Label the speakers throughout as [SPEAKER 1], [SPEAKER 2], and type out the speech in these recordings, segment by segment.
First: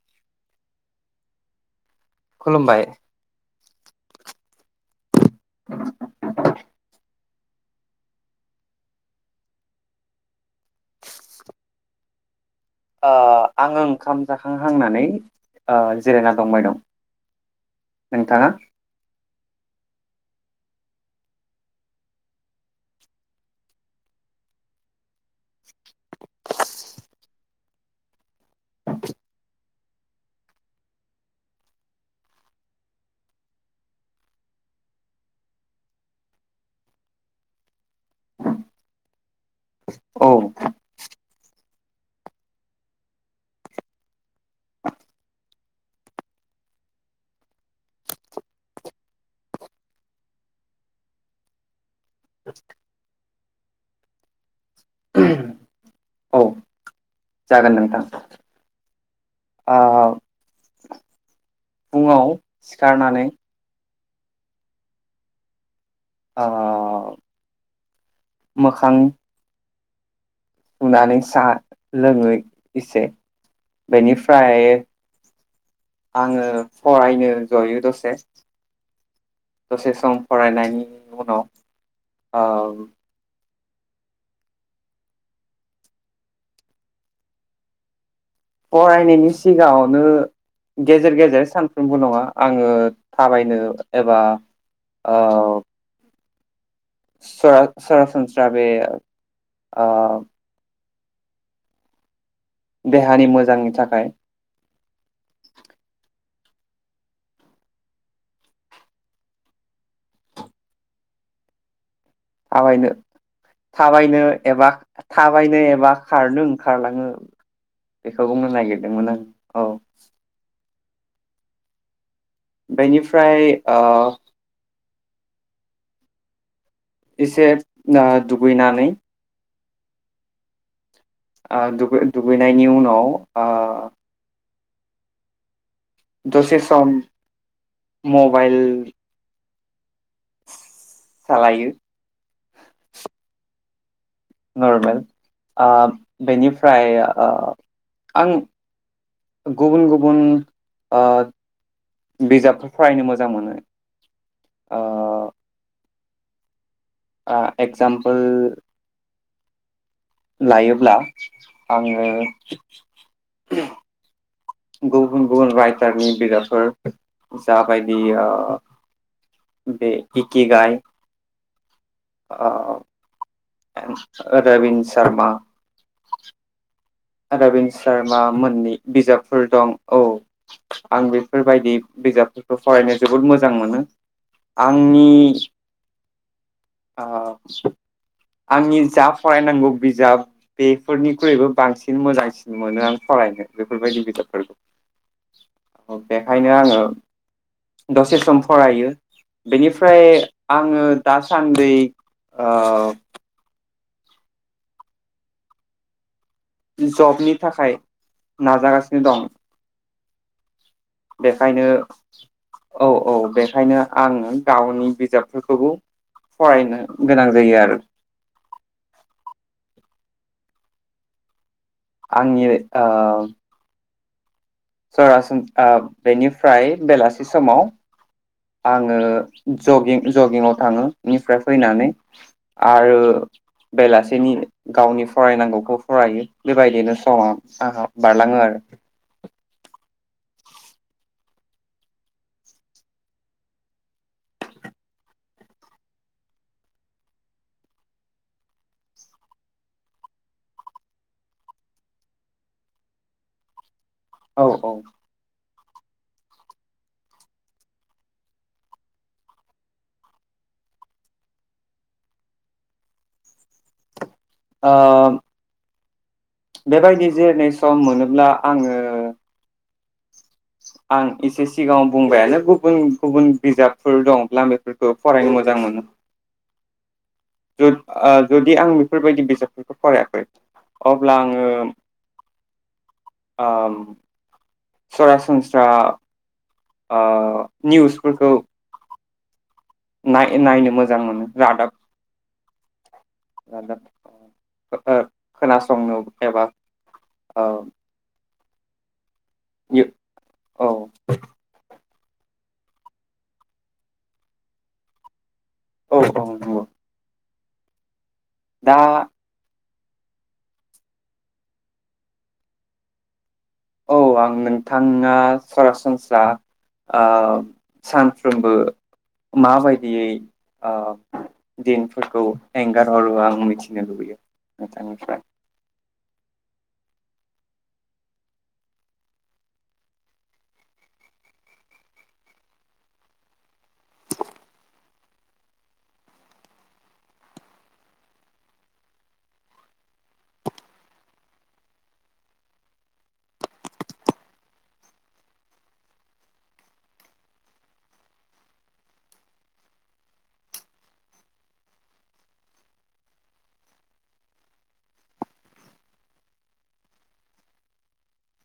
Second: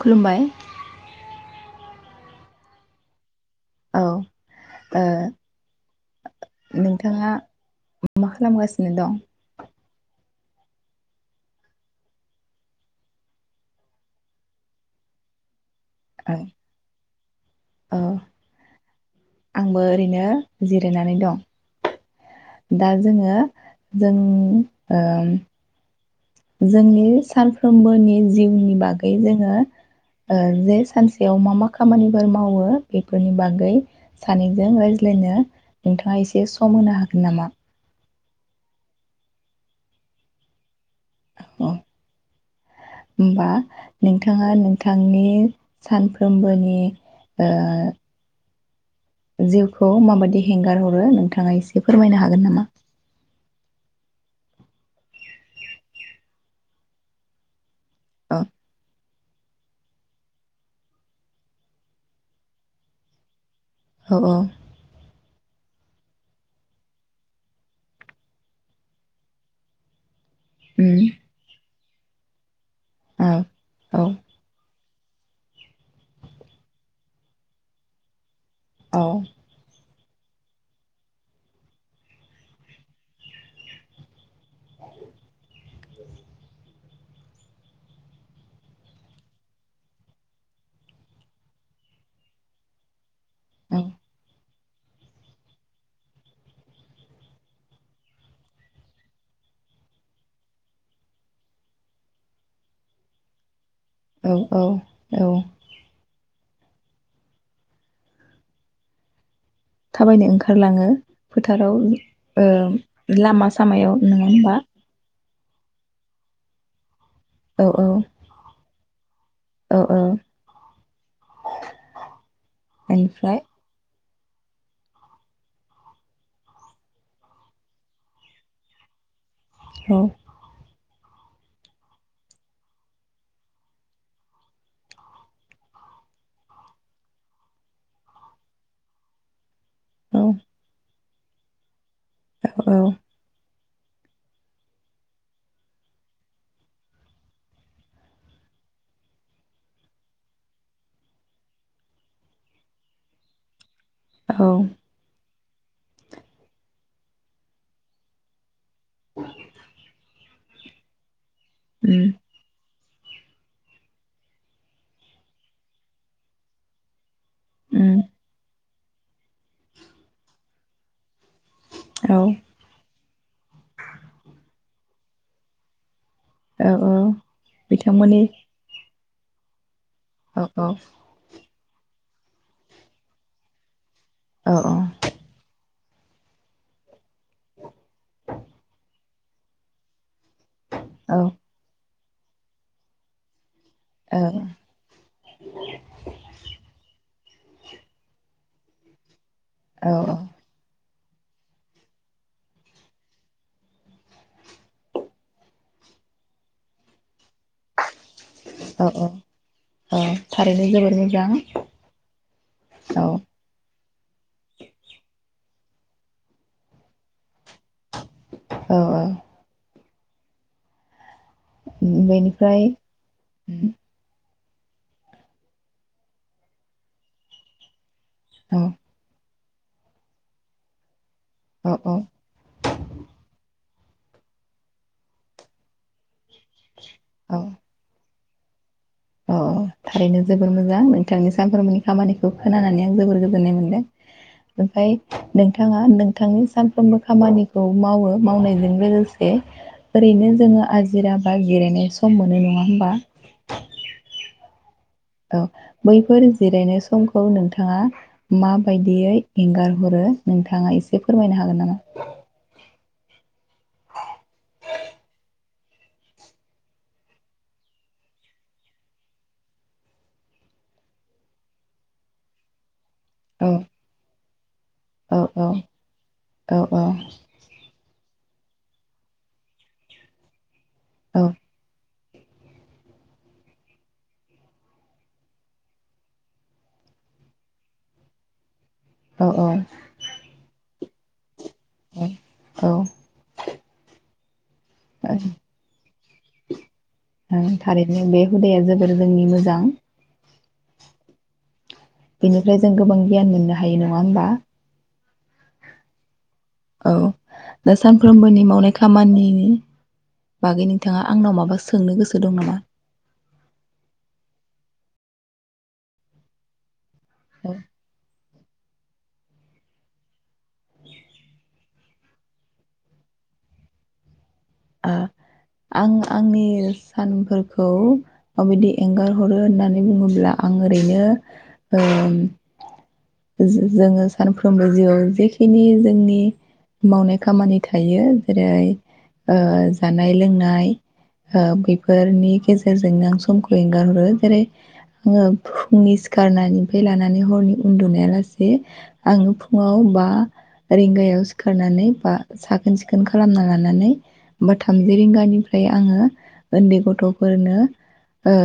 [SPEAKER 1] खुलुमबाय
[SPEAKER 2] खुलुमबाय
[SPEAKER 1] औ ओ नोंथाङा मा खालामगासिनो दं?
[SPEAKER 2] ओ आङो ओंखाम जाखांहांनानै ओ
[SPEAKER 1] औ
[SPEAKER 2] जिरायना दंबाय दं
[SPEAKER 1] औ
[SPEAKER 2] नोंथाङा?
[SPEAKER 1] आंबो ओरैनो जिरायनानै दं दा जोङो जों ओ जोंनि सानफ्रोमबोनि जिउनि बागै जोङो ओ जे सानसेयाव मा मा खामानिफोर मावो बेफोरनि बागै सानैजों रायज्लायनो नोंथाङा एसे सम होनो हागोन नामा
[SPEAKER 2] औ
[SPEAKER 1] औ होमबा नोंथाङा नोंथांनि सानफ्रोमबोनि ओ जिउखौ माबायदि हेंगार हरो नोंथाङा एसे फोरमायनो हागोन नामा?
[SPEAKER 2] [unintelligible] औ जागोन नोंथां
[SPEAKER 1] ओ
[SPEAKER 2] ओ फुङाव सिखारनानै
[SPEAKER 1] औ औ
[SPEAKER 2] औ मोखां
[SPEAKER 1] उम
[SPEAKER 2] सुनानै साहा लोङै इसे
[SPEAKER 1] औ औ
[SPEAKER 2] बेनिफ्राय आंङो फरायनो जयो दसे ।
[SPEAKER 1] औ
[SPEAKER 2] दसे सम फरायनायनि उनाव ओम
[SPEAKER 1] [inaudible]
[SPEAKER 2] फरायनायनि सिगाङावनो गेजेर गेजेर सानफ्रोमबो नङा आंङो थाबायनो
[SPEAKER 1] औ
[SPEAKER 2] एबा औ सरा-सरासनस्रा बे ओ देहानि मोजांनि थाखा
[SPEAKER 1] औ औ औ थाबायनो ओंखारलाङो फोथाराव ओम
[SPEAKER 2] थाबायनो
[SPEAKER 1] लामा सामायाव
[SPEAKER 2] थाबायनो
[SPEAKER 1] नङा होमबा?
[SPEAKER 2] एबा थाबायनो एबा खारनो ओंखारलाङो
[SPEAKER 1] औ औ
[SPEAKER 2] बेखौ बुंनो नागिरदोंमोन आं औ । बेनिफ्राय ओ एसे ओ दुगैनानै
[SPEAKER 1] औ
[SPEAKER 2] ओ दुगै-दुगैनायनि उनाव ओ दसे सम मबाइल
[SPEAKER 1] औ
[SPEAKER 2] सालायो
[SPEAKER 1] औ औ
[SPEAKER 2] नरमेल, ओ बेनिफ्राय ओ आं गुबुन गुबुन ओ बिजाबफोर फरायनो मोजां मोनो ।
[SPEAKER 1] औ
[SPEAKER 2] ओ एक्जामपोल
[SPEAKER 1] [inaudible]
[SPEAKER 2] लायोब्ला आंङो
[SPEAKER 1] उम
[SPEAKER 2] गुबुन गुबुन रायटारनि बिजाबफोर
[SPEAKER 1] उम
[SPEAKER 2] जाबायदि ओ बे हिकि गाय
[SPEAKER 1] औ
[SPEAKER 2] ओ [unintelligible] सारमा
[SPEAKER 1] औ औ
[SPEAKER 2] रबिन शर्मा
[SPEAKER 1] बिथांमोननि
[SPEAKER 2] मोननि बिजाबफोर दं । औ आं बेफोरबायदि बिजाबफोरखौ फरायनो जोबोद मोजां मोनो ।
[SPEAKER 1] औ
[SPEAKER 2] आंनि आंनि जा फरायनांगौ बिजाब
[SPEAKER 1] औ
[SPEAKER 2] बेफोरनिख्रुइबो बांसिन मोजांसिन मोनो आं फरायनो बेफोरबायदि बिजाबफोरखौ बेखायनो आङो दसे सम फरायो बेनिफ्राय
[SPEAKER 1] औ
[SPEAKER 2] आङो दासान्दै ओ जबनि थाखाय
[SPEAKER 1] औ
[SPEAKER 2] नाजागासिनो
[SPEAKER 1] औ
[SPEAKER 2] दं।
[SPEAKER 1] औ थारै
[SPEAKER 2] बेखायनो औ औ बेखायनो आं गावनि बिजाबफोरखौबो फरायनो गोनां जायो आरो
[SPEAKER 1] औ औ
[SPEAKER 2] आंनि
[SPEAKER 1] बेनिफ्राय
[SPEAKER 2] ओ
[SPEAKER 1] उम
[SPEAKER 2] सरासनस्रा बेनिफ्राय बेलासि समाव
[SPEAKER 1] औ
[SPEAKER 2] आङो जगिं जगिङाव थाङो बिनिफ्राय
[SPEAKER 1] औ
[SPEAKER 2] फैनानै
[SPEAKER 1] औ
[SPEAKER 2] आरो बेलासेनि गावनि फरायनांगौखौ फरायो बेबायदिनो
[SPEAKER 1] औ
[SPEAKER 2] [unintelligible] बारलाङो आरो
[SPEAKER 1] अ थारैनो जोबोर मोजां नोंथांनि सानफ्रोमबोनि खामानिखौ खोनानानै आं जोबोर गोजोननाय मोनदों ओमफ्राय नोंथाङा नोंथांनि सानफ्रोमबो खामानिखौ मावो मावनायजों लोगोसे ओरैनो जोङो आजिरा बा जिरायनाय सम मोनो नङा होमबा?
[SPEAKER 2] औ औ
[SPEAKER 1] बैफोर जिरायनाय समखौ नोंथाङा माबायदियै एंगार हरो नोंथाङा एसे फोरमायनो हागोन नामा?
[SPEAKER 2] ओ बेबायदि जिरनाय सम मोनोब्ला आङो आं एसे सिगाङाव बुंबायानो गुबुन गुबुन
[SPEAKER 1] औ
[SPEAKER 2] बिजाबफोर दंब्ला बेफोरखौ
[SPEAKER 1] औ
[SPEAKER 2] फरायनो मोजां मोनो
[SPEAKER 1] औ औ
[SPEAKER 2] जुदि आं बेफोरबायदि बिजाबफोरखौ फरायाखै अब्ला
[SPEAKER 1] औ
[SPEAKER 2] आङो ओ सरासनस्रा ओ निउसफोरखौ
[SPEAKER 1] औ औ
[SPEAKER 2] नाय नायनो मोजां मोनो। जादाब गादाब। खोनासंनो एबा ओ
[SPEAKER 1] थारैनो बे हुदाया जोबोर जोंनि मोजां।
[SPEAKER 2] औ।
[SPEAKER 1] बेनिफ्राय जों गोबां गियान मोननो हायो नङा होमबा।
[SPEAKER 2] औ औ औ नंगौ।
[SPEAKER 1] [unintelligible] सानफ्रोमबोनि मावनाय
[SPEAKER 2] दा
[SPEAKER 1] खामानि बागै नोंथाङा आंनाव माबा सोंनो गोसो दं नामा?
[SPEAKER 2] औ आं नोंथाङा सरासनस्रा ओ सान
[SPEAKER 1] ओ
[SPEAKER 2] सानफ्रोमबो माबायदियै ओ दिनफोरखौ एंगार हरो आं मिथिनो लुबैयो। नोंथांनिफ्राय ।
[SPEAKER 1] आं आंनि सानफोरखौ माबायदि एंगारहरो होननानै बुङोब्ला आं ओरैनो ओ जो-जोङो सानफ्रोमबो जिउआव जेखिनि जोंनि मावनाय खामानि थायो जेरै। जानाय लोंनाय ओ बेैफोरनि गेजेरजोंनो आं समखौ एंगारहरो जेरै आङो फुंनि सिखारनाय निफ्राय लानानै हरनि उन्दुनाया लासे आङो फुङाव बा रिंगायाव सिखारनानै बा साखोन सिखोन खालामना लानानै बा थामजि रिंगानिफ्राय आङो उन्दै गथफोरनो ओ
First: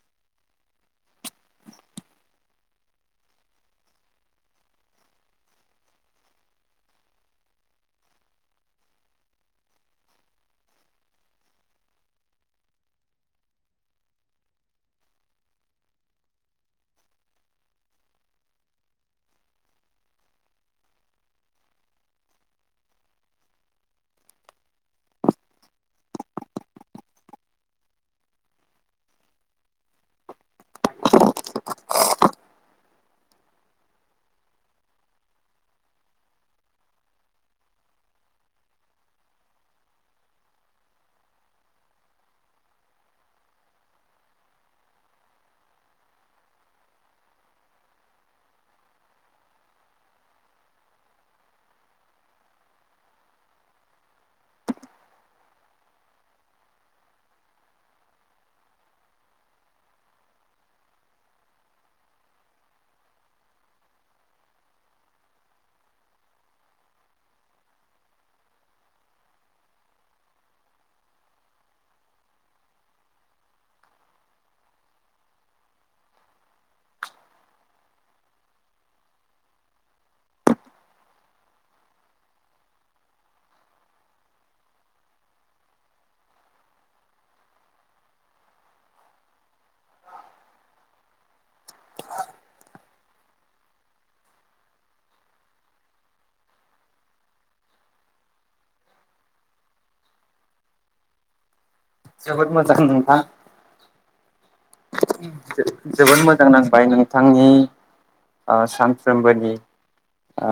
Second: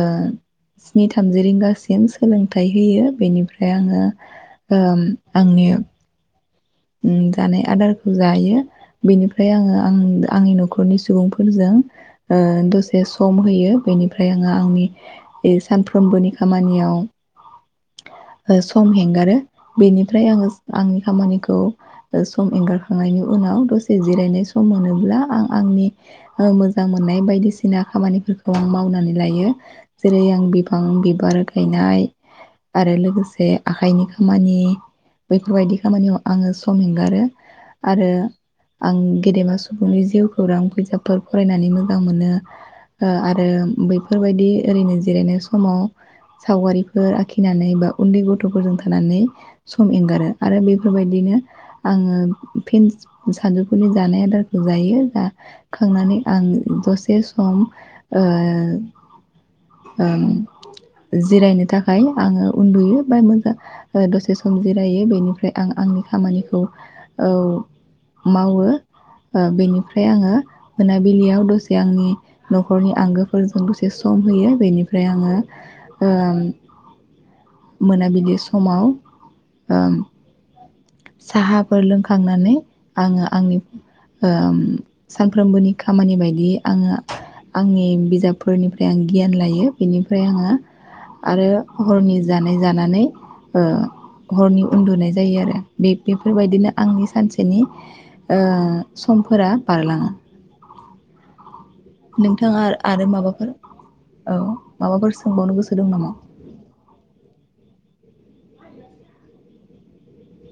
[SPEAKER 1] स्नि थामजि रिंगासिम सोलोंथाइ होयो बेनिफ्राय आङो आंनि उम जानाय आदारखौ जायो बेनिफ्राय आङो आं आंनि नखरनि सुबुंफोरजों ओ दसे सम होयो बेनिफ्राय आङो आंनि सानफ्रोमबोनि खामानियाव सम हेगारो बेनिफ्राय आङो आंनि खामानिखौ खौ सम एंगारखांनायनि उनाव दसे जिरायनाय सम मोनोब्ला आं आंनि मोजां मोननाय बायदिसिना खामानिफोरखौ आं मावनानै लायो जेरै आं बिफां बिबार गायनाय आरो लोगोसे आखाइनि खामानि बेफोर बायदि खामानियाव आङो सम एंगारो आरो आं गेदेमा सुबुंनि जिउखौरां बिजाबफोर फरायनानै मोजां मोनो ओ आरो बैफोर बायदि ओरैनो जिरायनाय समाव सावगारिफोर आखिनानै बा उन्दै गथफोरजों थानानै सम एंगारो आरो बेफोर फोर बायदिनो आङो फिन सानजौफुंनि जानाय आदारखौ जायो जाखांनानै आं दसे सम ओ ओम जिरायनो थाखाय आङो उन्दुयो बा मोजां दसे सम जिरायो बेनिफ्राय आं आंनि खामानिखौ औ मावो बेनिफ्राय आङो मोनाबिलियाव दसे आंनि नखरनि आंगोफोरजों दसे सम होयो बेनिफ्राय आङो ओम मोनाबिलि समाव ओम साहाफोर लोंखांनानै आङो आंनि ओम सानफ्रोमबोनि खामानि बायदियै आङो आंनि बिजाबफोर निफ्राय आं गियान लायो बिनिफ्राय आङो आरो हरनि जानाय जानानै ओ हरनि उन्दुनाय जायो आरो। बे बेफोर बायदिनो आंनि सानसेनि ओ समफोरा बारलाङो।
[SPEAKER 2] जोबोद
[SPEAKER 1] नोंथाङा
[SPEAKER 2] मोजां
[SPEAKER 1] आरो
[SPEAKER 2] नोंथां
[SPEAKER 1] माबाफोर औ माबाफोर सों
[SPEAKER 2] जोबोद मोजां नांबाय नोंथांनि - आ सानफ्रोमबोनि ओ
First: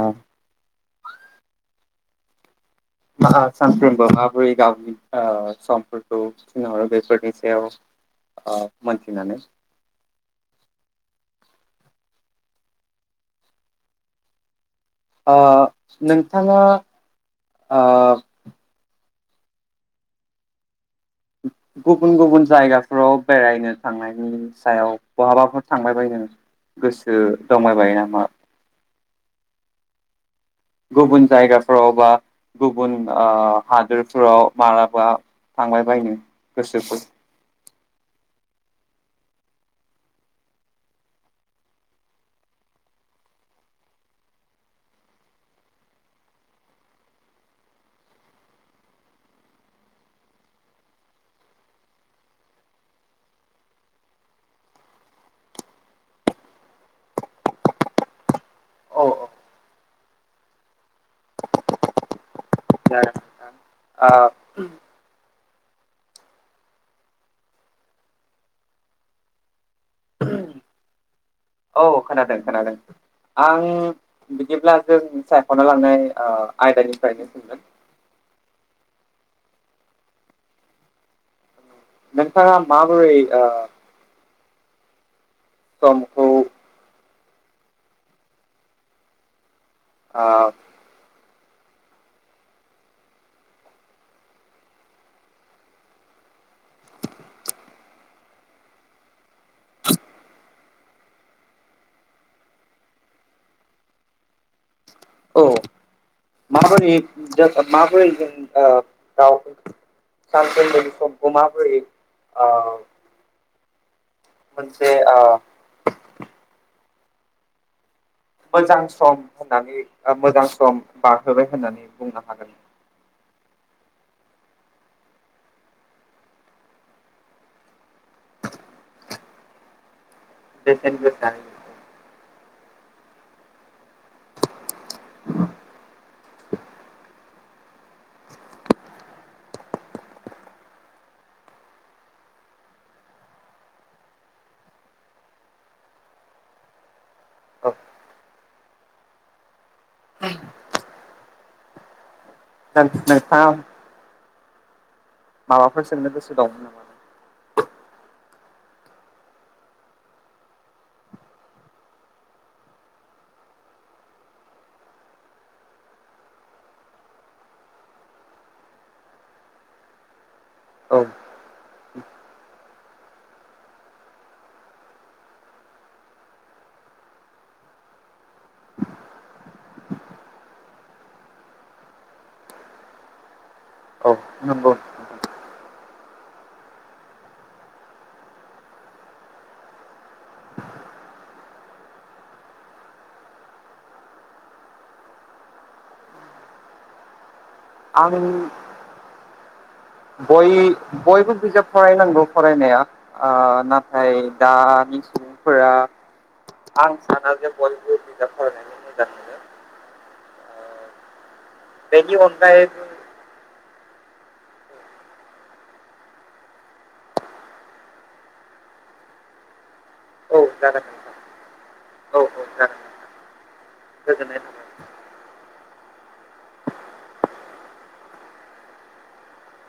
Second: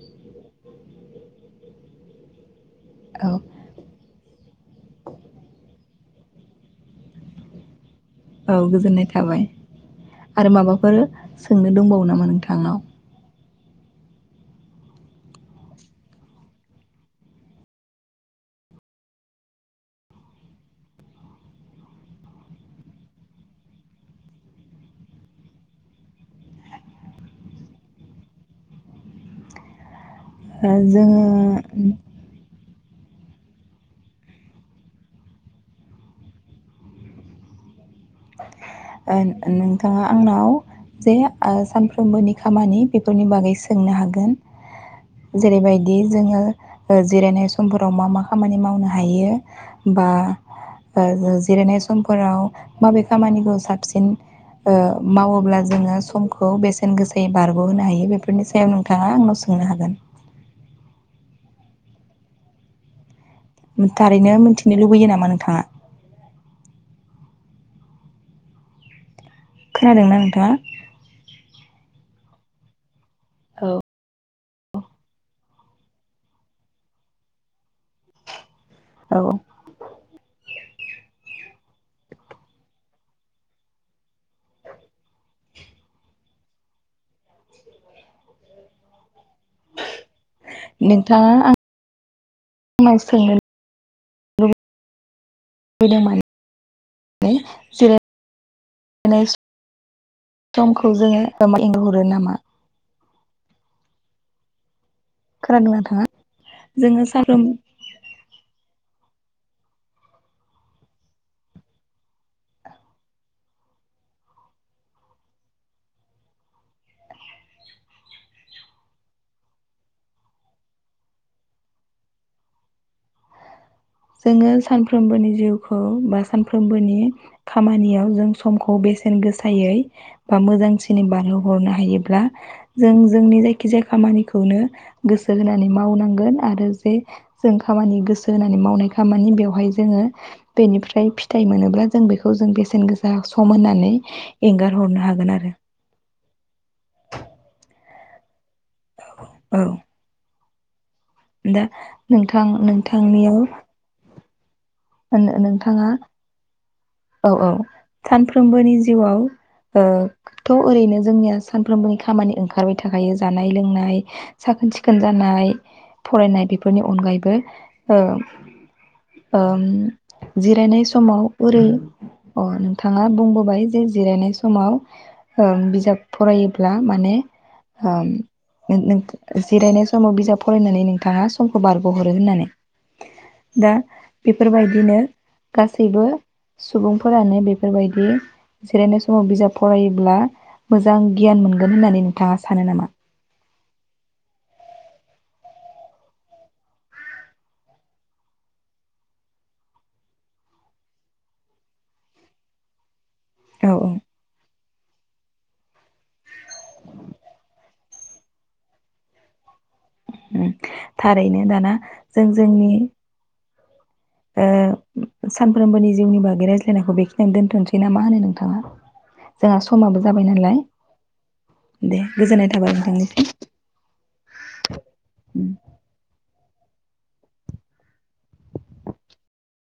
[SPEAKER 1] औ
[SPEAKER 2] [unintelligible] सानफ्रोमबो माबोरै गावनि ओ समफोर [unintelligible] बेफोरनि सायाव
[SPEAKER 1] औ
[SPEAKER 2] ओ
[SPEAKER 1] गोजोननाय
[SPEAKER 2] मोनथिनानै
[SPEAKER 1] थाबाय आरो माबाफोर सोंनो दंबावो नामा नोंथांनाव?
[SPEAKER 2] ओ नोंथाङा गुबुन गुबुन जायगाफोराव बेरायनो थांनायनि सायाव बहाबाफोर थांबाय बायनो गोसो दंबाय बायो नामा?
[SPEAKER 1] ओ जोङो
[SPEAKER 2] गुबुन जायगाफ्राव बा गुबुन ओ हादोरफोराव मालाबा थांबाय बायनो गोसोखौ
[SPEAKER 1] ओ नोंथाङा आंनाव जे ओ सानफ्रोमबोनि खामानि बेफोरनि बागै सोंनो हागोन जेरैबायदि जोङो ओ जिरायनाय समफोराव मा मा खामानि मावनो हायो बा ओ जिरायनाय समफोराव माबे खामानिखौ साबसिन ओ मावोब्ला जोङो समखौ बेसेन गोसायै बारग'होनो हायो बेफोरनि सायाव
[SPEAKER 2] औ
[SPEAKER 1] नोंथाङा आंनाव सोंनो हागोन ।
[SPEAKER 2] जागोन नोंथां
[SPEAKER 1] थारैनो मोनथिनो लुबैयो नामा नोंथाङा? खोनादोंना नोंथाङा?
[SPEAKER 2] औ खोनादों खोनादों ।
[SPEAKER 1] औ
[SPEAKER 2] आं बिदिब्ला जों सायख'ना लांनाय ओ आयदानिफ्रायनो सोंगोन ।
[SPEAKER 1] औ
[SPEAKER 2] नोंथाङा माबोरै ओ समखौ ओ
[SPEAKER 1] नोंथाङा आं [unintelligible] समखौ जोङो एंगार हरो नामा ।
[SPEAKER 2] औ
[SPEAKER 1] खोनादों नोंथाङा?
[SPEAKER 2] माबोरै
[SPEAKER 1] जोङो साफ्रोम
[SPEAKER 2] जो माबोरै जों ओ औ सानफ्रोमबोनि समखौ माबोरै ओ मोनसे ओ मोजां सम होननानै ओ मोजां सम बारहोबाय होननानै बुंनो हागोन ।
[SPEAKER 1] जोङो सानफ्रोमबोनि जिउखौ बा सानफ्रोमबोनि खामानियाव जों समखौ बेसेन गोसायै बा
[SPEAKER 2] बेसेन
[SPEAKER 1] मोजांसिननै
[SPEAKER 2] गोसा
[SPEAKER 1] बारहोहरनो हायोब्ला जों जोंनि जायखि जाया खामानिखौनो गोसो होनानै मावनांगोन आरो जे जों खामानि गोसो होनानै मावनाय खामानि बेवहाय जोङो बेनिफ्राय फिथाइ मोनोब्ला जों बेखौ जों बेसेन गोसा सम होननानै एंगार हरनो हागोन आरो
[SPEAKER 2] औ
[SPEAKER 1] औ दा नोंथां नोंथांनियाव
[SPEAKER 2] नोंथाङा
[SPEAKER 1] नों
[SPEAKER 2] माबाफोर
[SPEAKER 1] नोंथाङा
[SPEAKER 2] सोंनो गोसो दंमोन नामा?
[SPEAKER 1] औ औ सानफ्रो सानफ्रोमबोनि जिउआव ओ थ' ओरैनो जोंनिया सानफ्रोमबोनि खामानि ओंखारबाय थाखायो जानाय लोंनाय साखोन सिखोन जानाय फरायनाय बेफोरनि अनगायैबो ओ ओ जिरायनाय
[SPEAKER 2] औ
[SPEAKER 1] समाव ओरै अ नोंथाङा बुंबोबाय जे जिरायनाय समाव ओ बिजाब फरायोब्ला माने ओ जिरायनाय समाव बिजाब फरायनानै नोंथाङा समखौ बारगहरो होननानै दा
[SPEAKER 2] औ नंगौ
[SPEAKER 1] बेफोरबायदिनो गासैबो सुबुंफोरानो बेफोरबायदि जिरायनाय समाव बिजाब फरायोब्ला मोजां गियान मोनगोन होननानै नोंथाङा सानो नामा?
[SPEAKER 2] आं बय बयबो बिजाब फरायनांगौ फरायनाया ओ
[SPEAKER 1] औ
[SPEAKER 2] नाथाय दानि सुबुं फोरा आं साना जे बयबो बिजाब फरायनायनि मोजां मोनो
[SPEAKER 1] थारैनो दाना
[SPEAKER 2] बेनि
[SPEAKER 1] जों जोंनि
[SPEAKER 2] अनगायैबो
[SPEAKER 1] ओ सानफ्रोमबोनि जिउनि बागै रायज्लायनायखौ बेखिनियाव दोन्थ'नोसै ना मा होनो नोंथाङा जोंहा समाबो जाबाय
[SPEAKER 2] औ
[SPEAKER 1] नालाय
[SPEAKER 2] जागोन नोंथां
[SPEAKER 1] । दे
[SPEAKER 2] औ औ
[SPEAKER 1] गोजोननाय थाबाय
[SPEAKER 2] जागोन
[SPEAKER 1] नोंथांनिसिम।
[SPEAKER 2] गोजोननाय थाबाय।
[SPEAKER 1] उम।